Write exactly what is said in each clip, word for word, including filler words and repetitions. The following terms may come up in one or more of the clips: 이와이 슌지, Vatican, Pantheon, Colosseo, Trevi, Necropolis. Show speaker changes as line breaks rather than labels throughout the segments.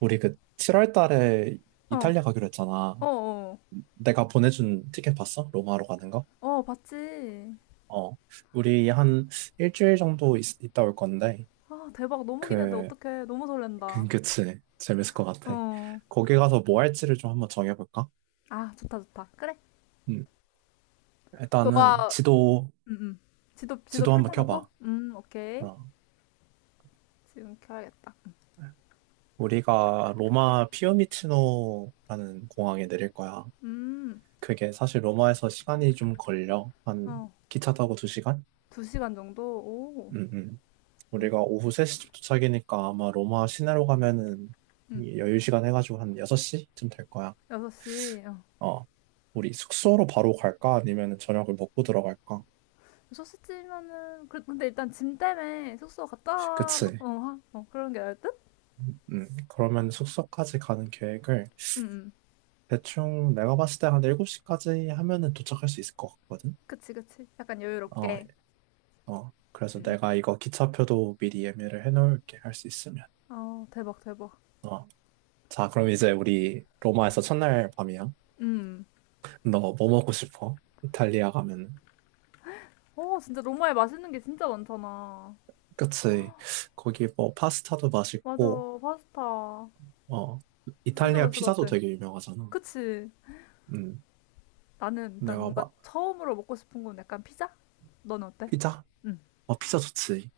우리 그 칠월 달에
어,
이탈리아 가기로 했잖아.
어, 어,
내가 보내준 티켓 봤어? 로마로 가는 거?
어, 봤지.
어. 우리 한 일주일 정도 있, 다올 건데,
아, 대박. 너무 기대돼.
그,
어떡해. 너무
그-
설렌다.
그치. 재밌을 것 같아.
어.
거기 가서 뭐 할지를 좀 한번 정해볼까?
아, 좋다, 좋다. 그래.
음. 일단은
너가,
지도,
음, 음. 지도, 지도
지도 한번 켜봐.
펼쳐놓고? 음, 오케이.
어.
지금 켜야겠다.
우리가 로마 피오미치노라는 공항에 내릴 거야.
음,
그게 사실 로마에서 시간이 좀 걸려. 한
어.
기차 타고 두시간.
두 시간 정도? 오.
음, 음.
음,
우리가 오후 세 시쯤 도착이니까 아마 로마 시내로 가면은
음.
이 여유 시간 해가지고 한 여섯 시쯤 될 거야.
여섯 시. 어.
어. 우리 숙소로 바로 갈까? 아니면 저녁을 먹고 들어갈까?
여섯 시쯤이면은, 그, 근데 일단 짐 때문에 숙소 갔다 놓고,
그치.
어, 하- 어, 그런 게 나을 듯?
음, 그러면 숙소까지 가는 계획을
음, 음.
대충 내가 봤을 때 한 일곱 시까지 하면은 도착할 수 있을 것 같거든?
그치, 그치. 약간
어,
여유롭게.
어. 그래서
음.
내가 이거 기차표도 미리 예매를 해놓을게, 할 수 있으면.
어, 대박, 대박.
어. 자, 그럼 이제 우리 로마에서 첫날 밤이야.
음.
너 뭐 먹고 싶어? 이탈리아 가면.
어, 진짜 로마에 맛있는 게 진짜 많잖아.
그치. 거기 뭐 파스타도
맞아,
맛있고,
파스타.
어,
진짜
이탈리아
맛있을 것
피자도
같아.
되게 유명하잖아.
그치?
음,
나는 일단
내가
뭔가
막,
처음으로 먹고 싶은 건 약간 피자? 넌 어때?
피자?
응,
어, 피자 좋지.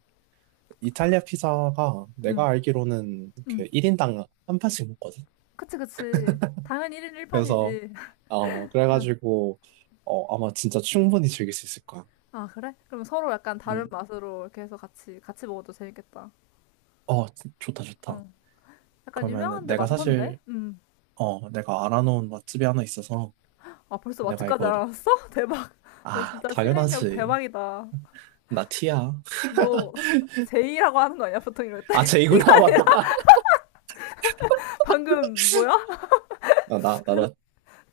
이탈리아 피자가
응,
내가 알기로는 그
응.
일 인당 한 판씩 먹거든.
그치, 그치. 당연히 일 인
그래서,
일 판이지.
어, 그래가지고, 어, 아마 진짜 충분히 즐길 수 있을 거야.
아, 그래? 그럼 서로 약간 다른
음,
맛으로 이렇게 해서 같이, 같이 먹어도 재밌겠다.
어, 좋다, 좋다.
응. 약간
그러면은
유명한 데
내가
많던데?
사실,
응.
어, 내가 알아놓은 맛집이 하나 있어서
아, 벌써
내가
맛집까지
이거,
알아봤어? 대박. 너
아,
진짜 실행력
당연하지.
대박이다.
나 티야.
너 제이라고 하는 거 아니야? 보통 이럴 때?
아, 쟤이구나, 맞다.
방금 뭐야?
아, 나, 나, 나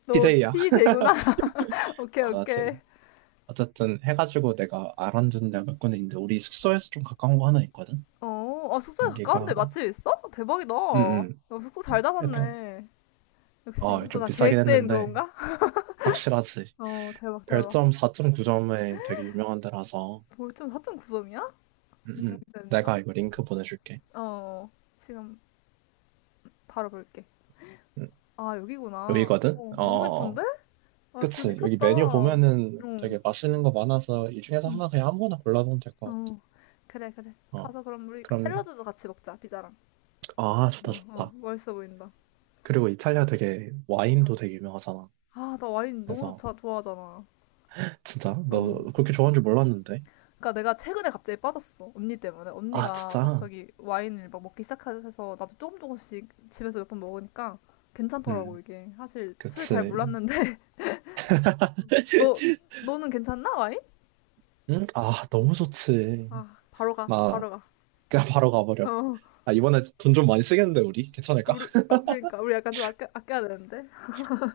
너
제이야.
t 이 구나 오케이,
아, 나
오케이.
제이 어쨌든 해가지고 내가 알아준 데가 몇 군데 있는데 우리 숙소에서 좀 가까운 거 하나 있거든?
어, 아, 숙소에 가까운데
여기가
맛집 있어? 대박이다.
응응
야, 숙소 잘
일단
잡았네. 역시
어,
이것도
좀
다
비싸긴
계획된
했는데
그건가?
확실하지.
어, 대박, 대박.
별점 사 점 구 점에 되게 유명한 데라서
벌점 사 점 구 점이야?
응응
된다.
내가 이거 링크 보내줄게.
어, 지금 바로 볼게.
응.
아, 여기구나.
여기거든?
어,
어,
너무
어, 어.
예쁜데? 아, 뷰
그치. 여기
미쳤다.
메뉴
어,
보면은
응,
되게 맛있는 거 많아서 이 중에서 하나 그냥 아무거나 골라보면 될 것 같아.
어, 그래, 그래.
어,
가서 그럼 우리
그럼,
샐러드도 같이 먹자, 피자랑.
아, 좋다,
어, 어,
좋다.
맛있어 보인다.
그리고 이탈리아 되게
어.
와인도 되게 유명하잖아.
아, 나 와인 너무
그래서
좋다, 좋아하잖아.
진짜?
어.
너 그렇게 좋아하는 줄 몰랐는데.
그러니까 내가 최근에 갑자기 빠졌어. 언니 때문에.
아,
언니가
진짜?
갑자기 와인을 막 먹기 시작해서 나도 조금 조금씩 집에서 몇 번 먹으니까 괜찮더라고,
응.
이게. 사실 술 잘
그치.
몰랐는데. 너, 너는 괜찮나, 와인?
응? 아, 너무 좋지.
아, 바로 가,
나
바로 가.
그냥 바로 가버려.
어,
아, 이번에 돈 좀 많이 쓰겠는데, 우리? 괜찮을까?
우리, 어, 그러니까. 우리 약간 좀 아껴, 아껴야 되는데.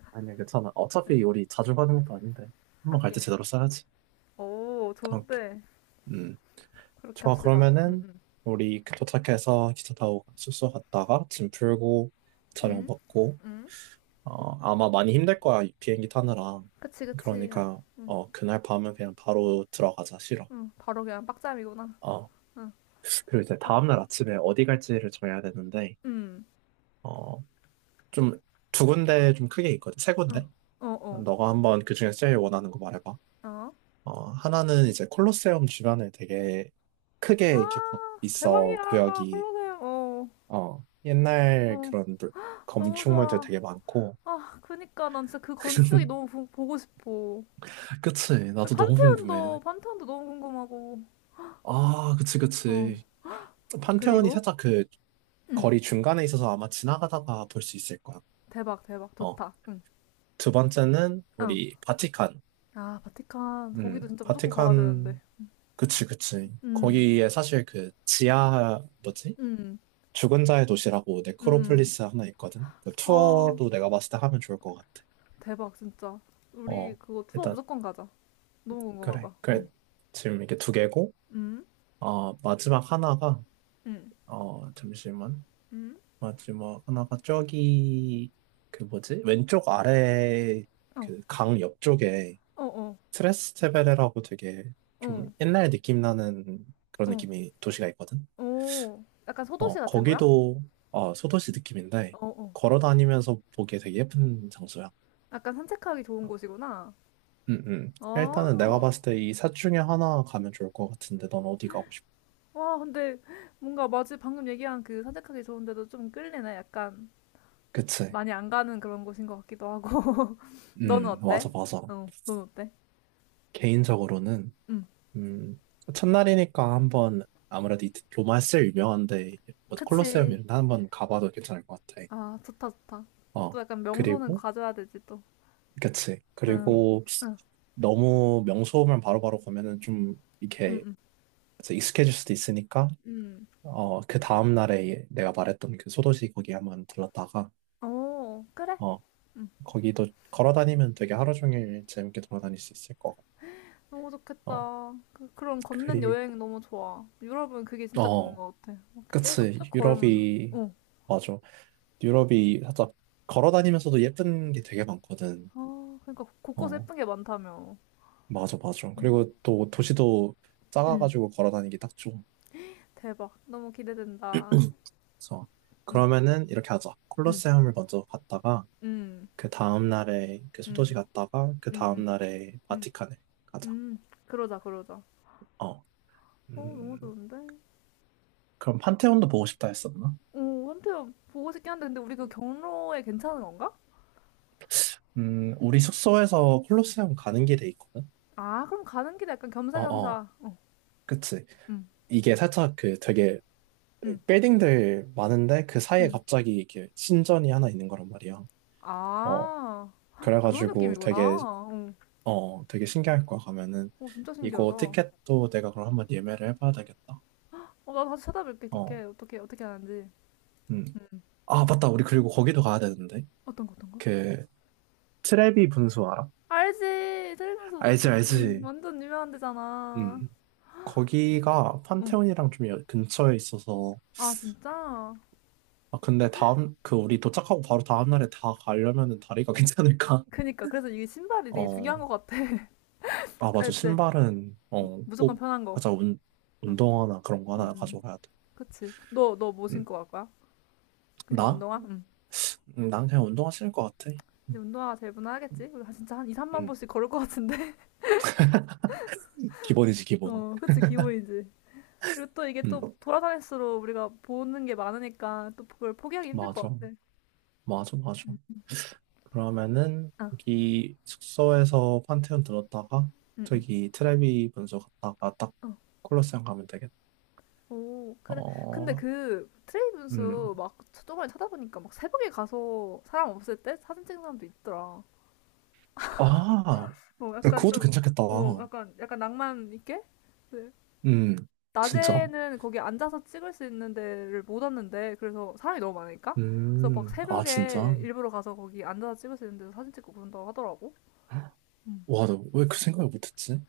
아니야, 괜찮아. 어차피 우리 자주 가는 것도 아닌데. 한 번 갈 때
하긴.
제대로 써야지.
오,
오케이.
좋은데.
음,
그렇게
좋아.
합시다. 응,
그러면은,
응.
우리 그 도착해서 기차 타고 숙소 갔다가 짐 풀고, 저녁
응?
먹고,
응?
어, 아마 많이 힘들 거야, 이 비행기 타느라.
그치, 그치.
그러니까,
응,
어, 그날 밤은 그냥 바로 들어가자, 싫어.
응. 바로 그냥 빡짬이구나.
어,
응,
그리고 이제
응.
다음날 아침에 어디 갈지를 정해야 되는데,
응,
어, 좀 두 군데 좀 크게 있거든, 세
응.
군데?
어, 어.
너가 한번 그중에 제일 원하는 거 말해봐.
어?
어, 하나는 이제 콜로세움 주변에 되게 크게
아,
이렇게 거- 있어,
대박이야.
구역이.
콜로세움. 어,
어, 옛날
어,
그런 물-
너무
건축물들
좋아.
되게 많고.
아, 그니까 난 진짜 그 건축이 너무 보, 보고 싶어.
그치, 나도 너무 궁금해.
판테온도, 판테온도 너무 궁금하고.
아, 그치,
어,
그치. 판테온이
그리고,
살짝 그
응,
거리 중간에 있어서 아마 지나가다가 볼 수 있을 거야.
대박, 대박.
어.
좋다. 응,
두 번째는
어.
우리 바티칸.
아, 바티칸. 거기도
음,
진짜 무조건 가야 되는데.
바티칸. 그치, 그치.
응,
거기에 사실 그 지하, 뭐지?
응,
죽은 자의 도시라고
응, 응.
네크로폴리스 하나 있거든. 그
아,
투어도 내가 봤을 때 하면 좋을 것 같아.
대박, 진짜. 우리
어,
그거 투어
일단,
무조건 가자. 너무
그래.
궁금하다.
그래.
응,
지금 이게 두 개고,
응,
어, 마지막 하나가,
응,
어, 잠시만.
응.
맞지 뭐 하나가 저기 그 뭐지 왼쪽 아래
어,
그 강 옆쪽에
어, 어,
트레스테베레라고 되게
어,
좀 옛날 느낌 나는 그런
어.
느낌이 도시가 있거든.
오, 약간 소도시
어,
같은 거야?
거기도 어, 소도시 느낌인데
어, 어.
걸어 다니면서 보기에 되게 예쁜 장소야.
약간 산책하기 좋은 곳이구나.
응응. 일단은 내가
아,
봤을 때 이 셋 중에 하나 가면 좋을 것 같은데 넌 어디 가고 싶어?
와, 근데 뭔가 마치 방금 얘기한 그 산책하기 좋은데도 좀 끌리네. 약간
그치?
많이 안 가는 그런 곳인 것 같기도 하고. 너는
음,
어때?
맞아, 맞아.
어, 넌 어때?
개인적으로는
응,
음, 첫날이니까 한번 아무래도 이- 로마서 유명한데 뭐 콜로세움
그치.
이런 데 한번 가봐도 괜찮을 것 같아.
아, 좋다, 좋다. 또
어,
약간 명소는
그리고,
가져야 되지, 또.
그치,
응,
그리고
응,
너무 명소만 바로바로 가면은 좀
응,
이렇게
응.
그래서 익숙해질 수도 있으니까
응.
어그 다음 날에 내가 말했던 그 소도시 거기 한번 들렀다가
오, 그래.
어,
응.
거기도 걸어 다니면 되게 하루 종일 재밌게 돌아다닐 수 있을 것 같아.
너무
어,
좋겠다. 그, 그런 걷는
그리고,
여행 너무 좋아. 유럽은 그게 진짜 좋은
어,
것 같아. 막 계속 쭉
그치,
걸으면서.
유럽이
어.
맞아. 유럽이 살짝 걸어 다니면서도 예쁜 게 되게 많거든.
아, 그러니까 곳곳에
어,
예쁜 게 많다며.
맞아, 맞아.
응.
그리고 또 도시도
응.
작아가지고 걸어 다니기 딱 좋아.
대박. 너무 기대된다.
그래서
응.
그러면은 이렇게 하자.
응.
콜로세움을 먼저 갔다가
응.
그 다음 날에 그 소도시
응.
갔다가 그
응.
다음
응.
날에
응.
바티칸을 가자.
응. 그러자, 그러자. 어,
어,
너무
음,
좋은데?
그럼 판테온도 보고 싶다 했었나?
오, 한편 보고 싶긴 한데, 근데 우리 그 경로에 괜찮은 건가?
음, 우리 숙소에서 콜로세움 가는 길에 있거든.
아, 그럼 가는 길에 약간
어, 어,
겸사겸사. 어.
그치.
응.
이게 살짝 그 되게
응.
빌딩들 많은데 그 사이에
응.
갑자기 이렇게 신전이 하나 있는 거란 말이야. 어,
아. 그런
그래가지고
느낌이구나.
되게,
어.
어, 되게 신기할 거야, 가면은.
오, 진짜 신기하다.
이거
어,
티켓도 내가 그럼 한번 예매를 해봐야 되겠다.
나 다시 찾아볼게,
어,
티켓. 어떻게, 어떻게 하는지.
음.
음.
아, 맞다. 우리 그리고 거기도 가야 되는데.
어떤 거, 어떤 거?
그, 트레비 분수 알아?
알지! 살면서,
알지,
그- 음,
알지.
완전 유명한 데잖아.
음. 거기가
응.
판테온이랑 좀 여- 근처에 있어서.
아, 진짜?
아, 근데 다음, 그, 우리 도착하고 바로 다음날에 다 가려면은 다리가 괜찮을까?
그니까. 그래서 이게 신발이 되게 중요한
어.
것 같아.
아, 맞아.
갈 때.
신발은, 어,
무조건
꼭.
편한 거.
맞아. 운,
응.
운동화나 그런 거 하나 가져가야 돼.
그치. 너, 너 뭐
음.
신고 갈 거야? 그냥
나?
운동화? 응.
음, 난 그냥 운동화 신을 것 같아.
이제
음.
운동화가 제일 무난하겠지? 우리 진짜 한 이, 삼만
음.
보씩 걸을 것 같은데?
기본이지, 기본.
어, 그치, 기본이지. 그리고 또 이게
음.
또 돌아다닐수록 우리가 보는 게 많으니까 또 그걸 포기하기 힘들 것
맞아.
같아.
맞아, 맞아. 그러면은,
아,
여기 숙소에서 판테온 들었다가, 저기 트레비 분수 갔다가 딱
어.
콜로세움 가면 되겠다.
오, 그래. 근데
어,
그 트레이
음.
분수 막 저번에 찾아보니까 막 새벽에 가서 사람 없을 때 사진 찍는 사람도 있더라.
아,
어, 약간
그것도
좀,
괜찮겠다.
어, 약간, 약간 낭만 있게? 네.
음, 진짜.
낮에는 거기 앉아서 찍을 수 있는 데를 못 왔는데, 그래서 사람이 너무 많으니까? 그래서 막
음, 아, 진짜.
새벽에 일부러 가서 거기 앉아서 찍을 수 있는 데서 사진 찍고 그런다고 하더라고.
와, 나 왜 그 생각을 못했지?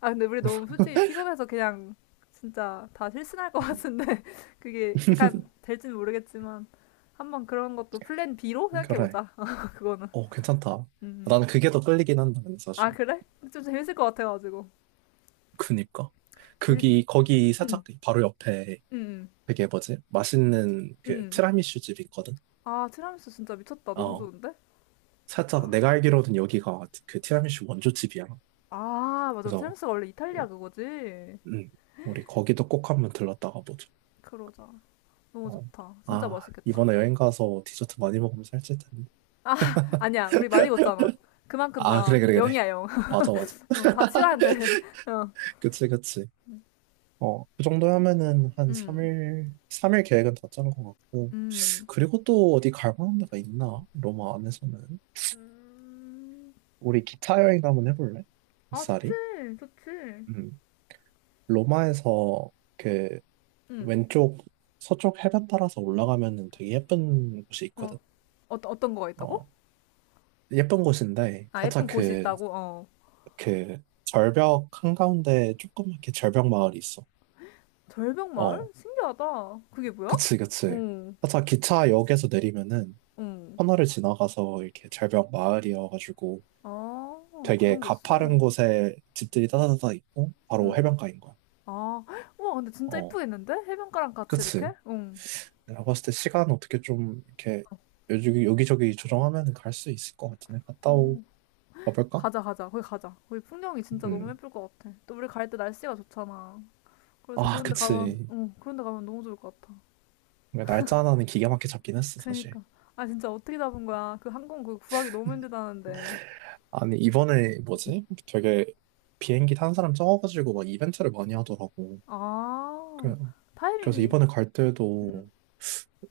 아, 근데 우리 너무 솔직히 피곤해서 그냥 진짜 다 실신할 것
음,
같은데 그게 약간 될지는 모르겠지만 한번 그런 것도 플랜 B로
그래.
생각해보자. 그거는.
어, 괜찮다.
음.
나는 그게 더 끌리긴 한다, 근데
아,
사실.
그래? 좀 재밌을 것 같아가지고.
그니까.
우리,
거기, 거기
음,
살짝 바로 옆에
음, 음.
되게 뭐지? 맛있는 그
음.
티라미슈 집이 있거든?
아, 티라미수 진짜 미쳤다. 너무
어.
좋은데?
살짝 내가 알기로는 여기가 그 티라미슈 원조 집이야.
아, 맞아.
그래서,
티라미수가 원래 이탈리아
어,
그거지?
음, 우리 거기도 꼭 한번 들렀다가 보자.
그러자. 너무
어.
좋다. 진짜
아,
맛있겠다.
이번에 여행 가서 디저트 많이 먹으면 살찔 텐데.
아니야, 우리 많이 걷잖아. 그만큼
아,
다
그래, 그래,
영
그래.
이야 영.
맞아, 맞아.
어, 다 치워야 돼. 어.
그치, 그치. 어, 그 정도 하면은 한
음,
삼 일, 삼 일 계획은 다 짠 것 같고.
음.
그리고 또 어디 갈 만한 데가 있나? 로마 안에서는.
음,
우리 기차 여행 한번 해볼래?
아, 좋지,
이사리?
좋지.
음. 로마에서 그
응.
왼쪽 서쪽 해변 따라서 올라가면은 되게 예쁜 곳이
어.
있거든.
어떤 어떤 거가 있다고?
어. 예쁜 곳인데
아,
살짝
예쁜 곳이
그,
있다고. 어.
그 절벽 한가운데 조그맣게 절벽 마을이 있어.
절벽마을?
어.
신기하다. 그게 뭐야?
그치, 그치.
응.
살짝 기차역에서 내리면은
응.
터널을 지나가서 이렇게 절벽 마을이어가지고
아,
되게
그런 게 있어.
가파른
응.
곳에 집들이 따다다다 있고 바로
응.
해변가인 거야.
아, 헉, 우와, 근데 진짜
어,
이쁘겠는데? 해변가랑 같이 이렇게?
그치.
응.
내가 봤을 때 시간 어떻게 좀 이렇게 여기, 여기저기 조정하면 갈 수 있을 것 같은데 갔다 오
어.
가볼까?
가자, 가자. 거기 가자. 거기 풍경이 진짜 너무
음.
예쁠 것 같아. 또 우리 갈 때 날씨가 좋잖아. 그래서
아,
그런 데 가면,
그치.
응, 그런 데 가면 너무 좋을 것 같아.
그러니까 날짜 하나는 기가 막히게 잡긴 했어, 사실.
그러니까. 아, 진짜 어떻게 잡은 거야? 그 항공 그 구하기 너무 힘들다는데.
아니, 이번에 뭐지? 되게 비행기 탄 사람 적어가지고 막 이벤트를 많이 하더라고.
아,
그- 그래서
타이밍이
이번에 갈 때도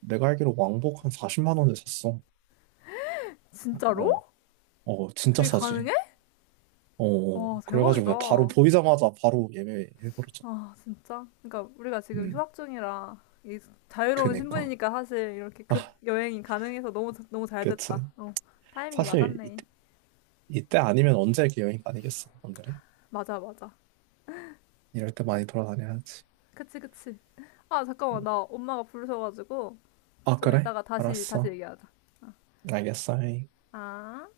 내가 알기로 왕복 한 사십만 원에 샀어.
진짜로?
어, 어, 진짜
그게
싸지.
가능해?
어, 어.
와,
그래가지고
대박이다.
내가 바로 보이자마자 바로 예매해버렸잖아.
아, 진짜. 그러니까 우리가 지금
음,
휴학 중이라 이 자유로운
그니까.
신분이니까 사실 이렇게 급
아,
여행이 가능해서 너무 너무 잘
그치.
됐다. 어, 타이밍이
사실
맞았네.
이때, 이때 아니면 언제 이렇게 여행 다니겠어. 안 그래?
맞아, 맞아.
이럴 때 많이 돌아다녀야지.
그치, 그치. 아, 잠깐만.
음.
나 엄마가 부르셔가지고
아,
좀
그래?
이따가 다시 다시
알았어.
얘기하자. 어.
알겠어.
아.